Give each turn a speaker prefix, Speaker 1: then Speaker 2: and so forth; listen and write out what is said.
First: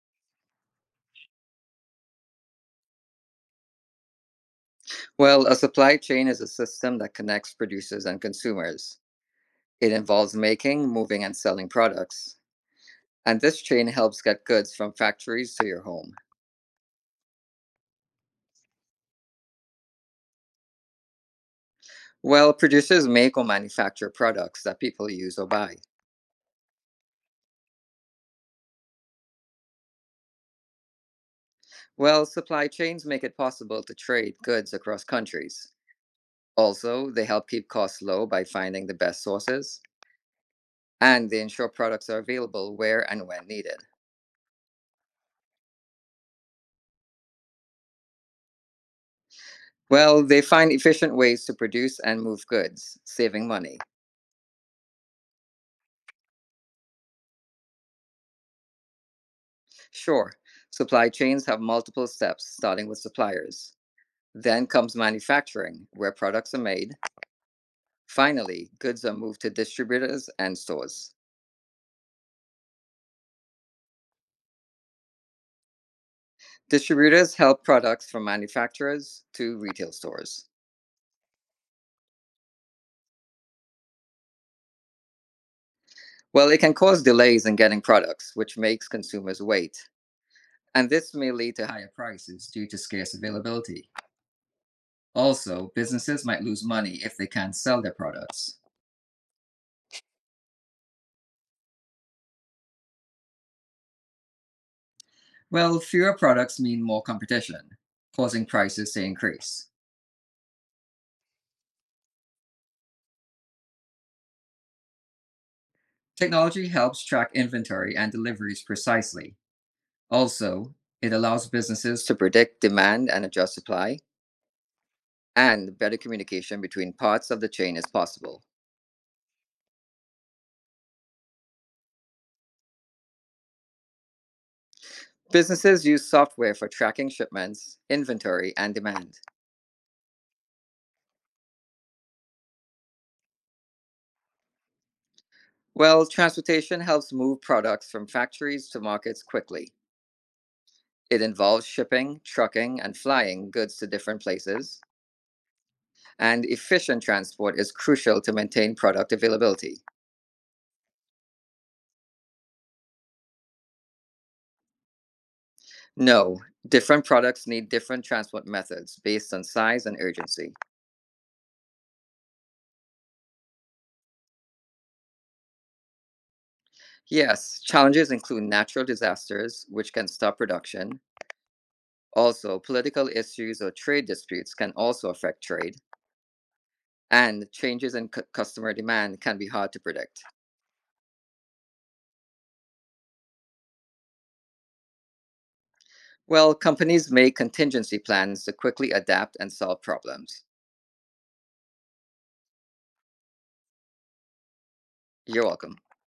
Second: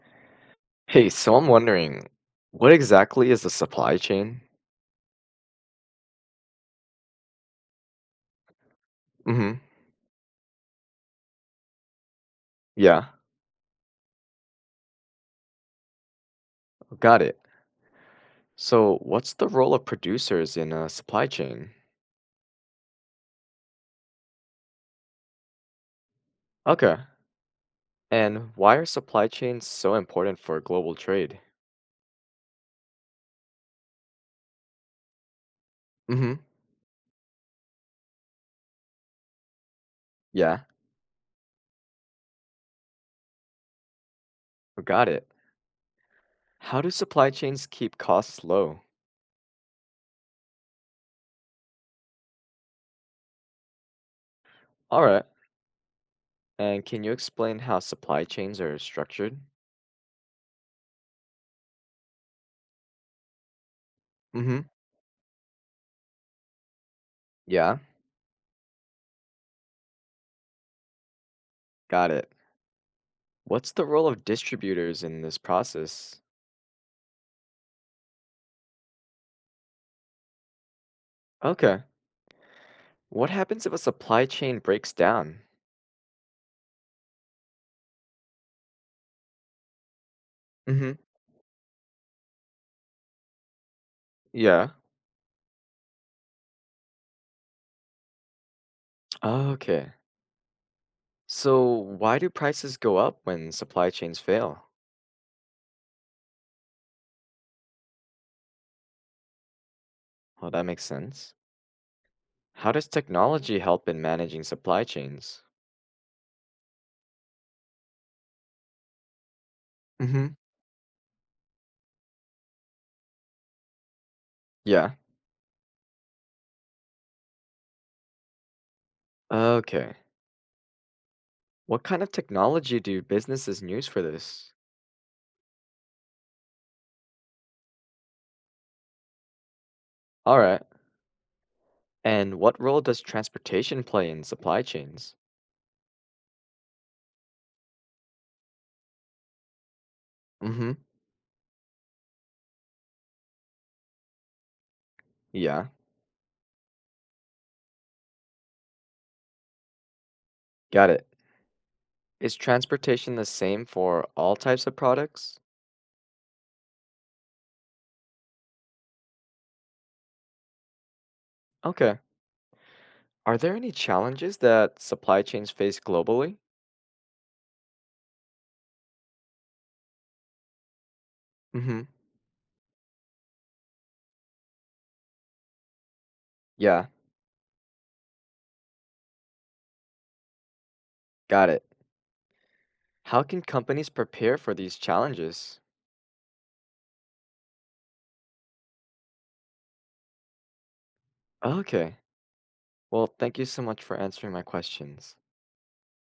Speaker 1: Hey, so I'm wondering, what exactly is a supply chain?
Speaker 2: Well, a supply chain is a system that connects producers and consumers.
Speaker 1: Hmm.
Speaker 2: It involves making, moving, and selling products.
Speaker 1: Yeah,
Speaker 2: And this chain helps get goods from factories to your home.
Speaker 1: got it. So, what's the role of producers in a supply chain?
Speaker 2: Well, producers make or manufacture products that people use or buy.
Speaker 1: Okay. And why are supply chains so important for global trade?
Speaker 2: Well, supply chains make it possible to trade goods across countries.
Speaker 1: Hmm.
Speaker 2: Also, they help keep costs low by finding the best sources,
Speaker 1: Yeah,
Speaker 2: and they ensure products are available where and when needed.
Speaker 1: got it. How do supply chains keep costs low?
Speaker 2: Well, they find efficient ways to produce and move goods, saving money.
Speaker 1: All right. And can you explain how supply chains are structured?
Speaker 2: Sure, supply chains have multiple steps, starting with suppliers.
Speaker 1: Hmm.
Speaker 2: Then comes manufacturing, where products are made.
Speaker 1: Yeah,
Speaker 2: Finally, goods are moved to distributors and stores.
Speaker 1: got it. What's the role of distributors in this process?
Speaker 2: Distributors help products from manufacturers to retail stores.
Speaker 1: Okay. What happens if a supply chain breaks down?
Speaker 2: Well, it can cause delays in getting products, which makes consumers wait. And
Speaker 1: Mhm.
Speaker 2: this may lead to higher prices due to scarce availability.
Speaker 1: Yeah.
Speaker 2: Also, businesses might lose money if they can't sell their products.
Speaker 1: Okay. So why do prices go up when supply chains fail?
Speaker 2: Well, fewer products mean more competition, causing prices to increase.
Speaker 1: Well, that makes sense. How does technology help in managing supply chains?
Speaker 2: Technology helps track inventory and deliveries precisely.
Speaker 1: Mhm.
Speaker 2: Also, it allows businesses to predict demand and adjust supply,
Speaker 1: Yeah.
Speaker 2: and better communication between parts of the chain is possible.
Speaker 1: Okay. What kind of technology do businesses use for this?
Speaker 2: Businesses use software for tracking shipments, inventory, and demand.
Speaker 1: All right. And what role does transportation play in supply chains?
Speaker 2: Well, transportation helps move products from factories to markets quickly.
Speaker 1: Mhm.
Speaker 2: It involves shipping, trucking, and flying goods to different places,
Speaker 1: Yeah.
Speaker 2: and efficient transport is crucial to maintain product availability.
Speaker 1: Got it. Is transportation the same for all types of products?
Speaker 2: No, different products need different transport methods based on size and urgency.
Speaker 1: Okay. Are there any challenges that supply chains face globally?
Speaker 2: Yes, challenges include natural disasters, which can stop production.
Speaker 1: Mhm.
Speaker 2: Also, political issues or trade disputes can also affect trade,
Speaker 1: Yeah.
Speaker 2: and changes in customer demand can be hard to predict.
Speaker 1: Got it. How can companies prepare for these challenges?
Speaker 2: Well, companies make contingency plans to quickly adapt and solve problems.
Speaker 1: Okay. Well, thank you so much for answering my questions.
Speaker 2: You're welcome.